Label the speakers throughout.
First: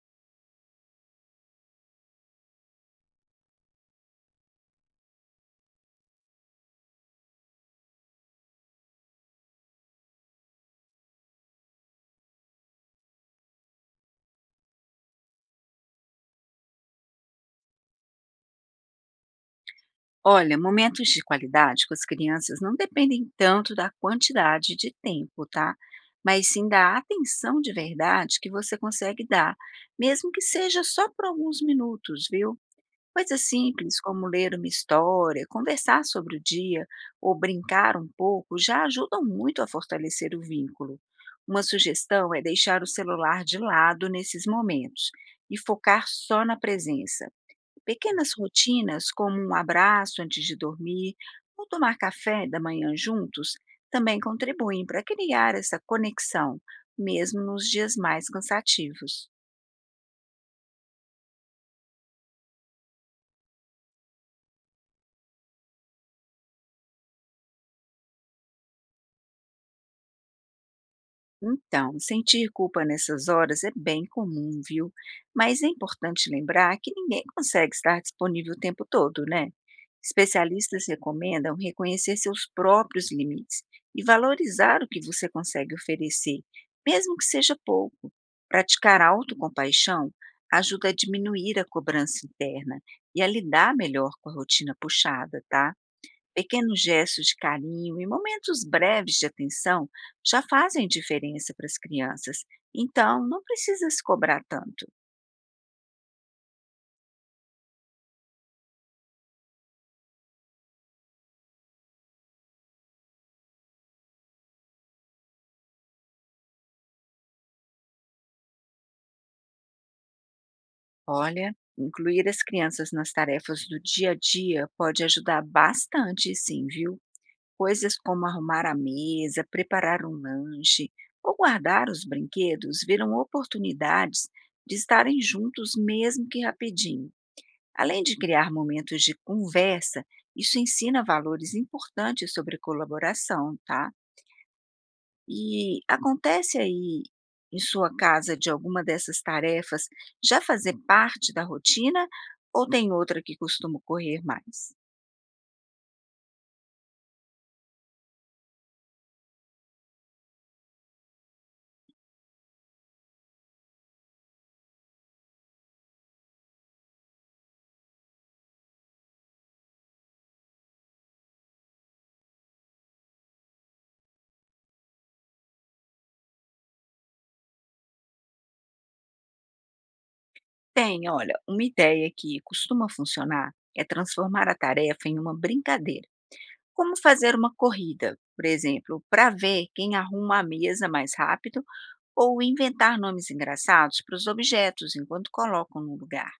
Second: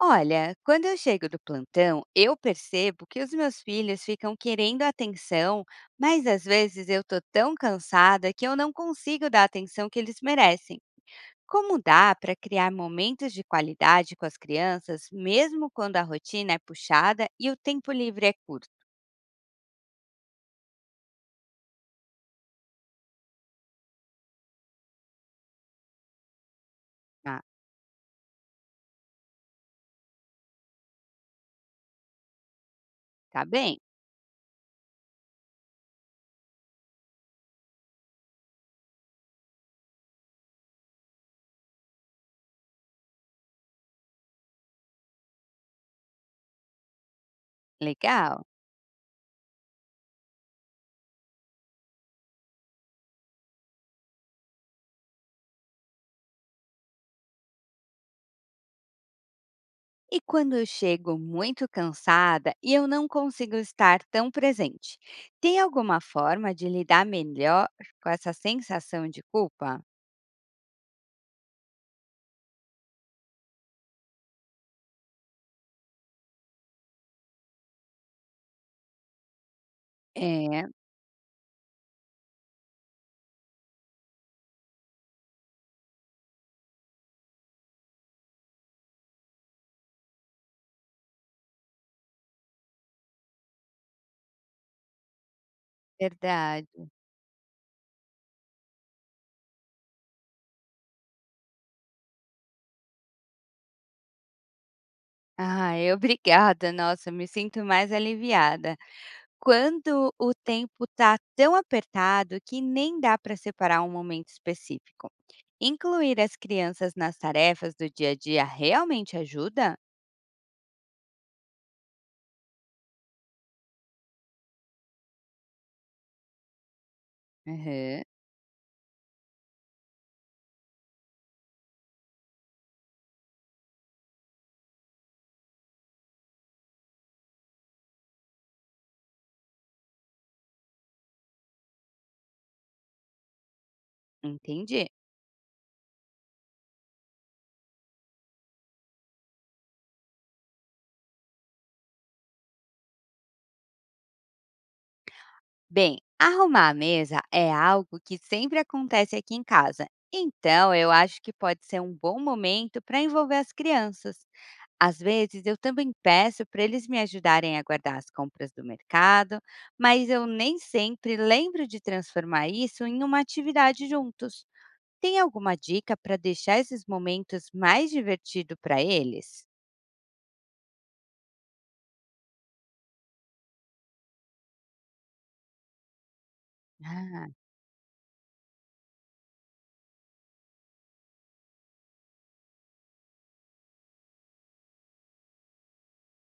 Speaker 1: Olha, quando eu chego do plantão, eu percebo que os meus filhos ficam querendo atenção, mas às vezes eu tô tão cansada que eu não consigo dar a atenção que eles merecem. Como dá para criar momentos de qualidade com as crianças, mesmo quando a rotina é puxada e o tempo livre é curto?
Speaker 2: Olha, momentos de qualidade com as crianças não dependem tanto da quantidade de tempo, tá? Mas sim da
Speaker 1: Ah,
Speaker 2: atenção de verdade que você consegue dar, mesmo que seja só por alguns minutos, viu? Coisas
Speaker 1: tá bem,
Speaker 2: simples como ler uma história, conversar sobre o dia ou brincar um pouco já ajudam muito a fortalecer o vínculo. Uma sugestão é deixar o celular de lado nesses momentos e focar só na presença. Pequenas
Speaker 1: legal.
Speaker 2: rotinas, como um abraço antes de dormir ou tomar café da manhã juntos, também contribuem para criar essa conexão, mesmo nos dias mais cansativos.
Speaker 1: E quando eu chego muito cansada e eu não consigo estar tão presente, tem alguma forma de lidar melhor com essa sensação de culpa?
Speaker 2: Então, sentir culpa nessas horas é bem comum, viu? Mas é importante lembrar que ninguém consegue estar disponível o tempo todo, né?
Speaker 1: É,
Speaker 2: Especialistas recomendam reconhecer seus próprios limites e valorizar o que você consegue oferecer, mesmo que seja pouco. Praticar autocompaixão ajuda a diminuir a cobrança interna e a lidar melhor com a rotina puxada, tá?
Speaker 1: verdade.
Speaker 2: Pequenos gestos de carinho e momentos breves de atenção já fazem diferença para as crianças, então não precisa se cobrar tanto.
Speaker 1: Ai, obrigada, nossa, me sinto mais aliviada. Quando o tempo tá tão apertado que nem dá para separar um momento específico. Incluir as crianças nas tarefas do dia a dia realmente ajuda?
Speaker 2: Olha, incluir as crianças nas tarefas do dia a dia pode ajudar bastante, sim, viu? Coisas
Speaker 1: Uhum,
Speaker 2: como arrumar a mesa, preparar um lanche ou guardar os brinquedos viram oportunidades de estarem juntos, mesmo que rapidinho. Além de criar momentos de conversa, isso ensina valores importantes sobre colaboração, tá?
Speaker 1: entendi.
Speaker 2: E acontece aí em sua casa de alguma dessas tarefas já fazer parte da rotina ou tem outra que costuma ocorrer mais?
Speaker 1: Bem, arrumar a mesa é algo que sempre acontece aqui em casa. Então, eu acho que pode ser um bom momento para envolver as crianças. Às vezes, eu também peço para eles me ajudarem a guardar as compras do mercado, mas eu nem sempre lembro de transformar isso em uma atividade juntos. Tem alguma dica para deixar esses momentos mais divertidos para eles?
Speaker 2: Tem, olha, uma ideia que costuma funcionar é transformar a tarefa em uma brincadeira. Como
Speaker 1: Ah,
Speaker 2: fazer uma corrida, por exemplo, para ver quem arruma a mesa mais rápido ou inventar nomes engraçados para os objetos enquanto colocam no lugar.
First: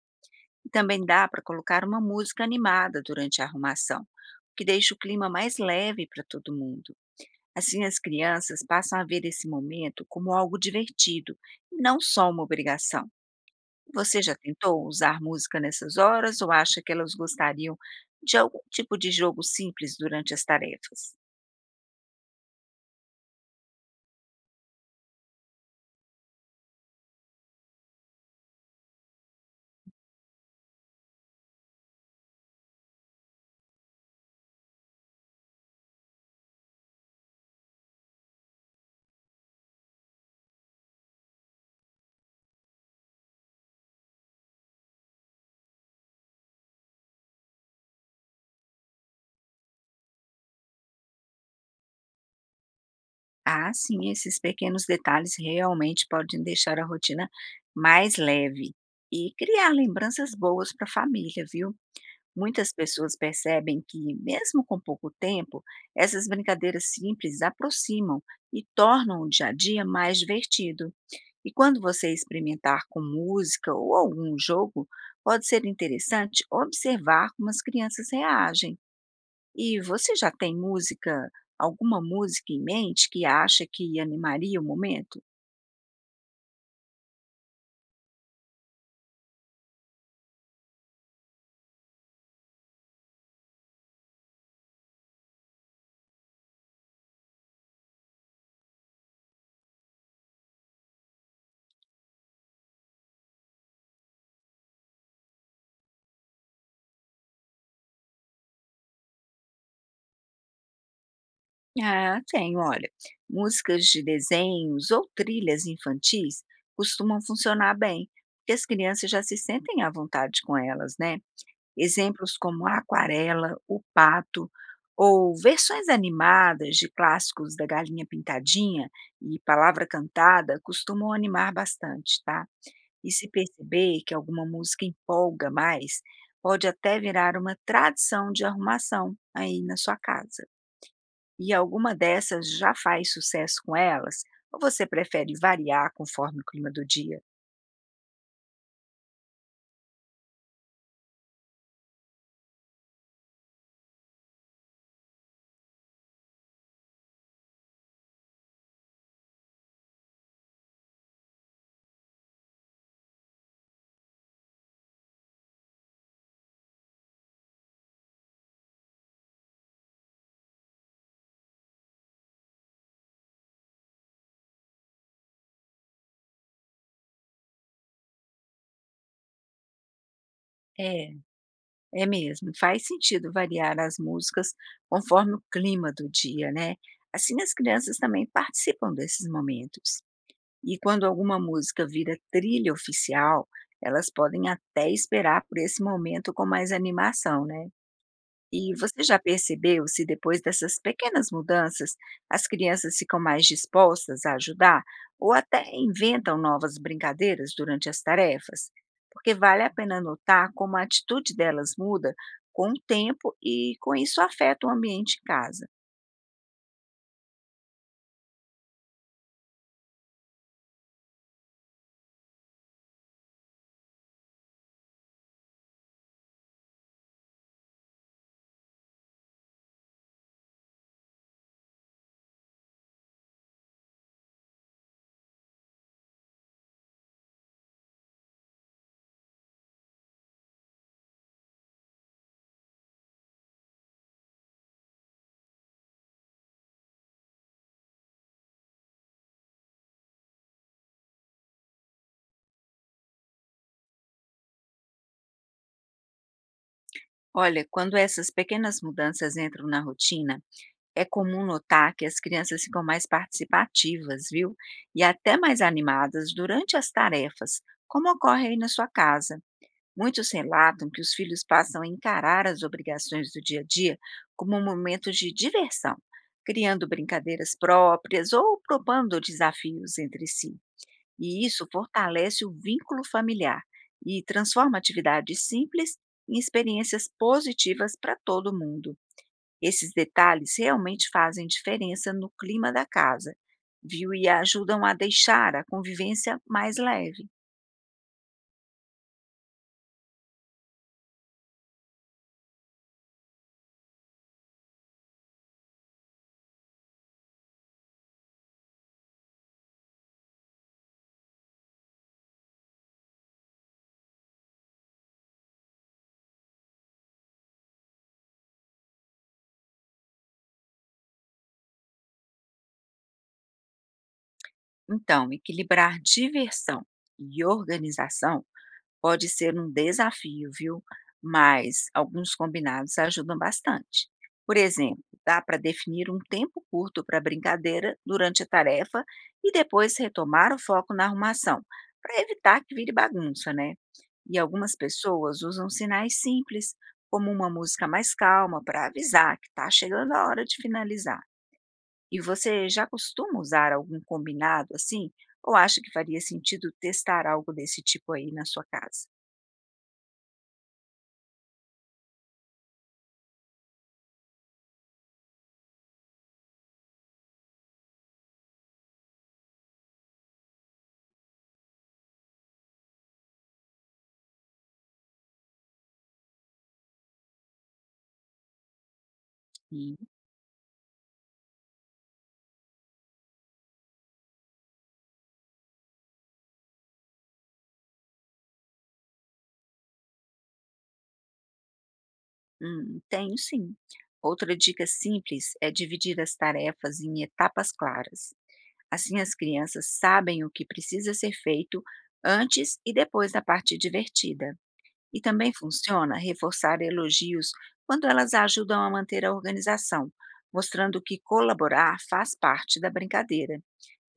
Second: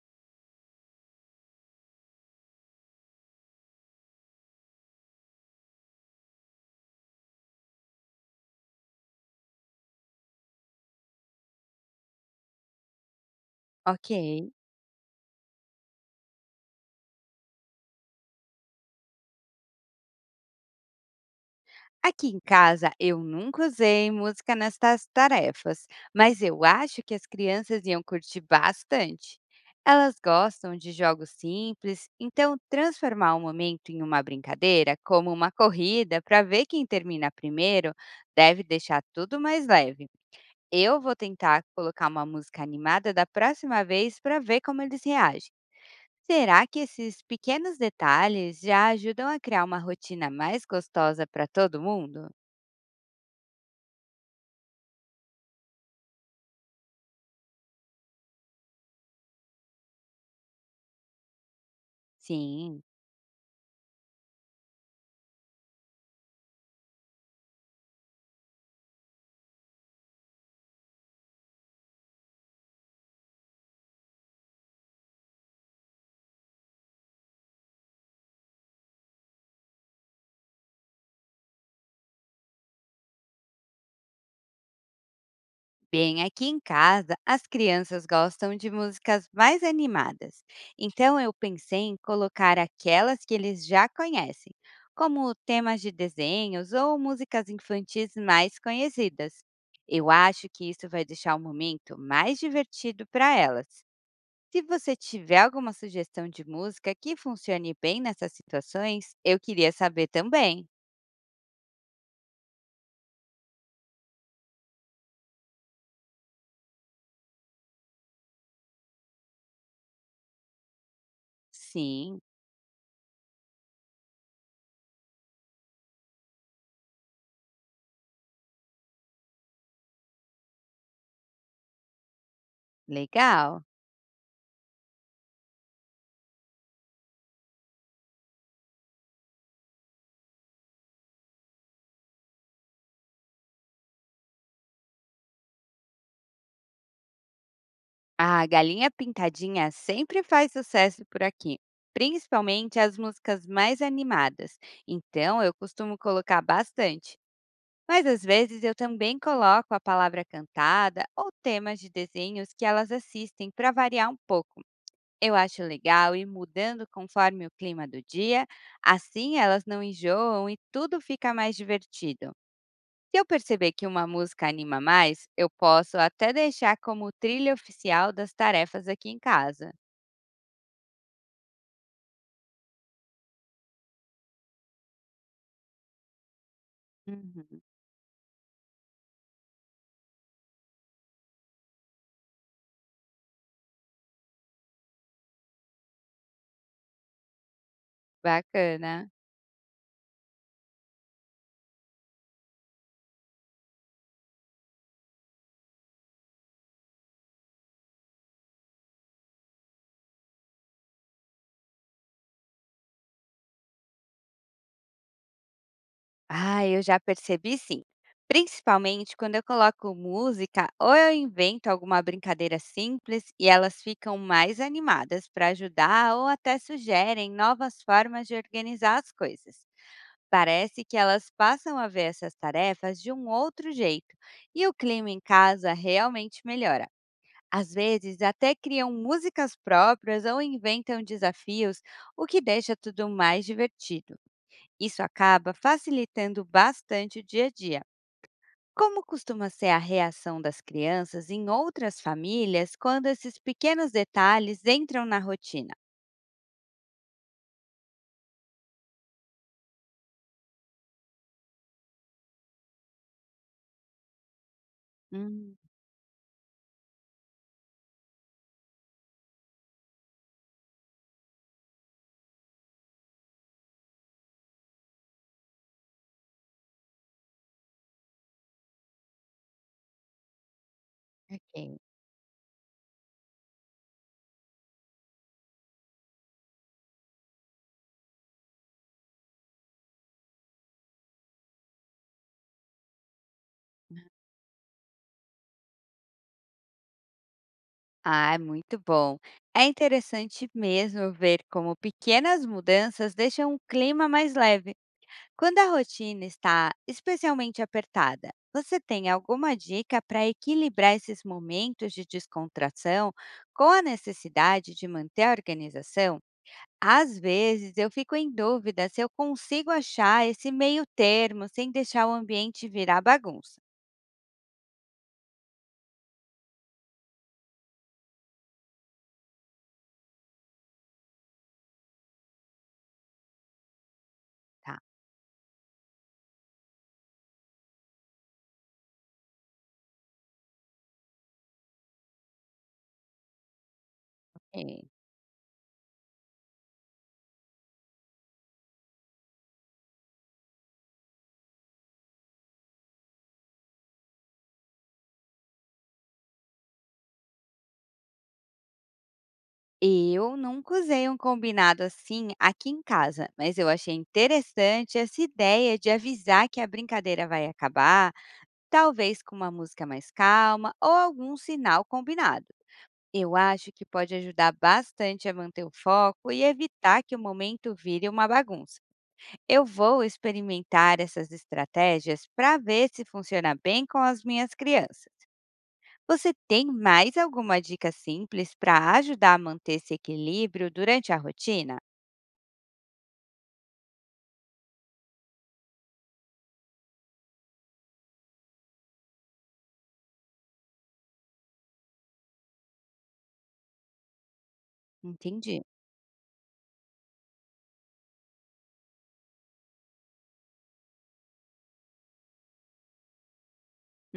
Speaker 2: E também dá para colocar uma música animada durante a arrumação, o que deixa o clima mais leve para todo mundo. Assim, as crianças passam a ver esse momento como algo divertido, e não só uma obrigação. Você já
Speaker 1: ok.
Speaker 2: tentou usar música nessas horas ou acha que elas gostariam de algum tipo de jogo simples durante as tarefas?
Speaker 1: Aqui em casa eu nunca usei música nessas tarefas, mas eu acho que as crianças iam curtir bastante. Elas gostam de jogos simples, então transformar o momento em uma brincadeira, como uma corrida, para ver quem termina primeiro, deve deixar tudo mais leve. Eu vou tentar colocar uma música animada da próxima vez para ver como eles reagem. Será que esses pequenos detalhes já ajudam a criar uma rotina mais gostosa para todo mundo?
Speaker 2: Ah, sim, esses pequenos detalhes realmente podem deixar a rotina mais leve e criar lembranças boas para a família, viu? Muitas
Speaker 1: Sim,
Speaker 2: pessoas percebem que, mesmo com pouco tempo, essas brincadeiras simples aproximam e tornam o dia a dia mais divertido. E quando você experimentar com música ou algum jogo, pode ser interessante observar como as crianças reagem e você já tem música alguma música em mente que acha que animaria o momento?
Speaker 1: bem, aqui em casa as crianças gostam de músicas mais animadas. Então eu pensei em colocar aquelas que eles já conhecem, como temas de desenhos ou músicas infantis mais conhecidas. Eu acho que isso vai deixar o momento mais divertido para elas. Se você tiver alguma sugestão de música que funcione bem nessas situações, eu queria saber também.
Speaker 2: Ah, tenho, olha. Músicas de desenhos ou trilhas infantis costumam funcionar bem, porque as crianças já se sentem à vontade com elas, né?
Speaker 1: Sim,
Speaker 2: Exemplos como a Aquarela, o Pato, ou versões animadas de clássicos da Galinha Pintadinha e Palavra Cantada costumam animar bastante, tá? E se
Speaker 1: legal.
Speaker 2: perceber que alguma música empolga mais, pode até virar uma tradição de arrumação aí na sua casa. E alguma dessas já faz sucesso com elas? Ou você prefere variar conforme o clima do dia?
Speaker 1: A Galinha Pintadinha sempre faz sucesso por aqui, principalmente as músicas mais animadas. Então eu costumo colocar bastante, mas às vezes eu também coloco a palavra cantada ou temas de desenhos que elas assistem para variar um pouco. Eu acho legal ir mudando conforme o clima do dia, assim elas não enjoam e tudo fica mais divertido. Se eu perceber que uma música anima mais, eu posso até deixar como trilha oficial das tarefas aqui em casa.
Speaker 2: É, é mesmo. Faz sentido variar as músicas conforme o clima do dia, né? Assim as
Speaker 1: Uhum.
Speaker 2: crianças também participam desses momentos. E quando alguma música vira trilha oficial, elas podem até esperar por esse momento com mais animação, né? E você
Speaker 1: Bacana.
Speaker 2: já percebeu se depois dessas pequenas mudanças as crianças ficam mais dispostas a ajudar ou até inventam novas brincadeiras durante as tarefas? Porque vale a pena notar como a atitude delas muda com o tempo e com isso afeta o ambiente em casa.
Speaker 1: Ah, eu já percebi sim. Principalmente quando eu coloco música ou eu invento alguma brincadeira simples e elas ficam mais animadas para ajudar ou até sugerem novas formas de organizar as coisas. Parece que elas passam a ver essas tarefas de um outro jeito e o clima em casa realmente melhora. Às vezes, até criam músicas próprias ou inventam desafios, o que deixa tudo mais divertido. Isso acaba facilitando bastante o dia a dia. Como costuma ser a reação das crianças em outras famílias quando esses pequenos detalhes entram na rotina?
Speaker 2: Olha, quando essas pequenas mudanças entram na rotina, é comum notar que as crianças ficam mais participativas, viu? E até
Speaker 1: Hum,
Speaker 2: mais animadas durante as tarefas, como ocorre aí na sua casa. Muitos relatam que os filhos passam a encarar as obrigações do dia a dia como um momento de diversão, criando brincadeiras próprias ou propondo desafios entre si. E isso
Speaker 1: ok.
Speaker 2: fortalece o vínculo familiar e transforma atividades simples em experiências positivas para todo mundo. Esses detalhes realmente fazem diferença no clima da casa, viu? E ajudam a deixar a convivência mais leve.
Speaker 1: Ah, é muito bom. É interessante mesmo ver como pequenas mudanças deixam o clima mais leve. Quando a rotina está especialmente apertada, você tem alguma dica para equilibrar esses momentos de descontração com a necessidade de manter a organização? Às vezes eu fico em dúvida se eu consigo achar esse meio termo sem deixar o ambiente virar bagunça,
Speaker 2: Então, equilibrar diversão e organização pode ser um desafio, viu? Mas alguns combinados ajudam bastante. Por
Speaker 1: tá?
Speaker 2: exemplo, dá para definir um tempo curto para brincadeira durante a tarefa e depois retomar o foco na arrumação, para evitar que vire bagunça, né? E algumas
Speaker 1: É.
Speaker 2: pessoas usam sinais simples, como uma música mais calma, para avisar que está chegando a hora de finalizar. E você já costuma usar algum combinado assim? Ou acha que faria sentido testar algo desse tipo aí na sua casa?
Speaker 1: Eu nunca usei um combinado assim aqui em casa, mas eu achei interessante essa ideia de avisar que a brincadeira vai acabar talvez com uma música mais calma ou algum sinal combinado. Eu acho que pode ajudar bastante a manter o foco e evitar que o momento vire uma bagunça. Eu
Speaker 2: Sim.
Speaker 1: vou experimentar essas estratégias para ver se funciona bem com as minhas crianças. Você tem mais alguma dica simples para ajudar a manter esse equilíbrio durante a rotina?
Speaker 2: Tenho sim. Outra dica simples é dividir as tarefas em etapas claras. Assim as crianças sabem o que precisa ser feito antes e depois da parte divertida. E também
Speaker 1: Entendi.
Speaker 2: funciona reforçar elogios quando elas ajudam a manter a organização, mostrando que colaborar faz parte da brincadeira.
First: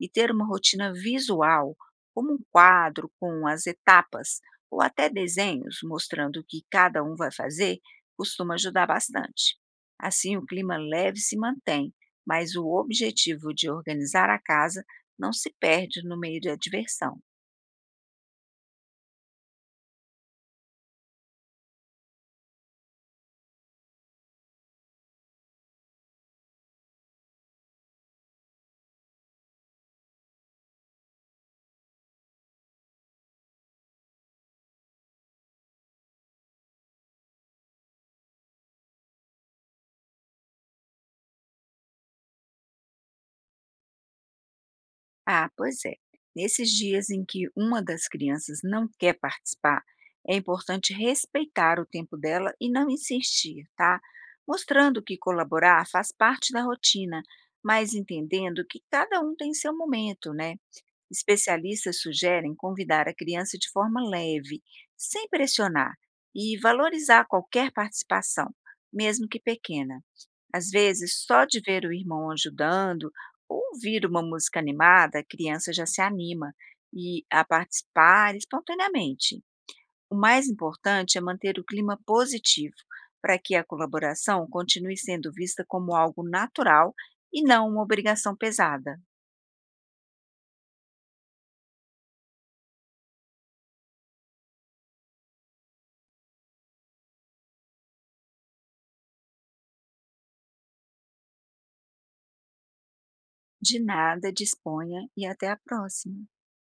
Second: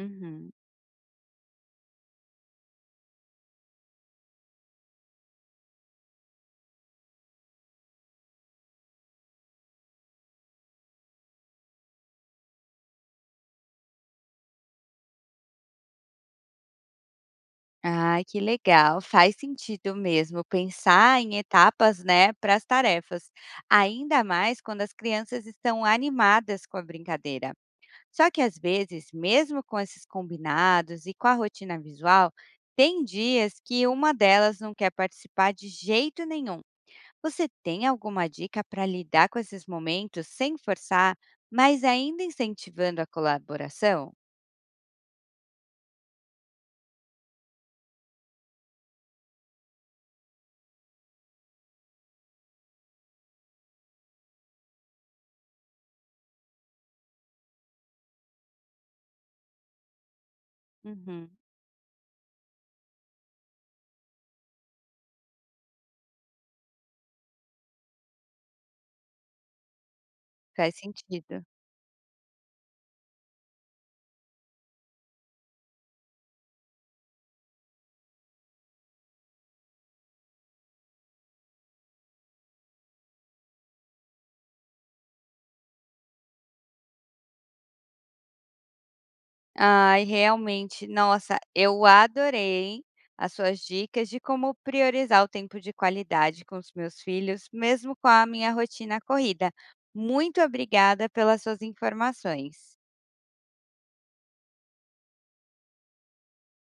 Speaker 2: E ter uma rotina visual, como um quadro com as etapas ou até desenhos mostrando o que cada um vai fazer, costuma ajudar bastante. Assim, o clima leve se mantém, mas o objetivo de organizar a casa não se perde no meio da diversão.
Speaker 1: Ai, que legal. Faz sentido mesmo pensar em etapas, né, para as tarefas, ainda mais quando as crianças estão animadas com a brincadeira. Só que às vezes, mesmo com esses combinados e com a rotina visual, tem dias que uma delas não quer participar de jeito nenhum. Você tem alguma dica para lidar com esses momentos sem forçar, mas ainda incentivando a colaboração?
Speaker 2: Ah, pois é. Nesses dias em que uma das crianças não quer participar, é importante respeitar o tempo dela e não insistir, tá? Mostrando que colaborar faz parte da rotina, mas entendendo que cada um tem seu momento, né?
Speaker 1: Uhum,
Speaker 2: Especialistas sugerem convidar a criança de forma leve, sem pressionar, e valorizar qualquer participação, mesmo que pequena. Às
Speaker 1: faz
Speaker 2: vezes,
Speaker 1: sentido.
Speaker 2: só de ver o irmão ajudando ou ouvir uma música animada, a criança já se anima e a participar espontaneamente. O mais importante é manter o clima positivo, para que a colaboração continue sendo vista como algo natural e não uma obrigação pesada.
Speaker 1: Ai, realmente, nossa, eu adorei as suas dicas de como priorizar o tempo de qualidade com os meus filhos, mesmo com a minha rotina corrida. Muito obrigada pelas suas informações.
Speaker 2: De nada, disponha e até a próxima.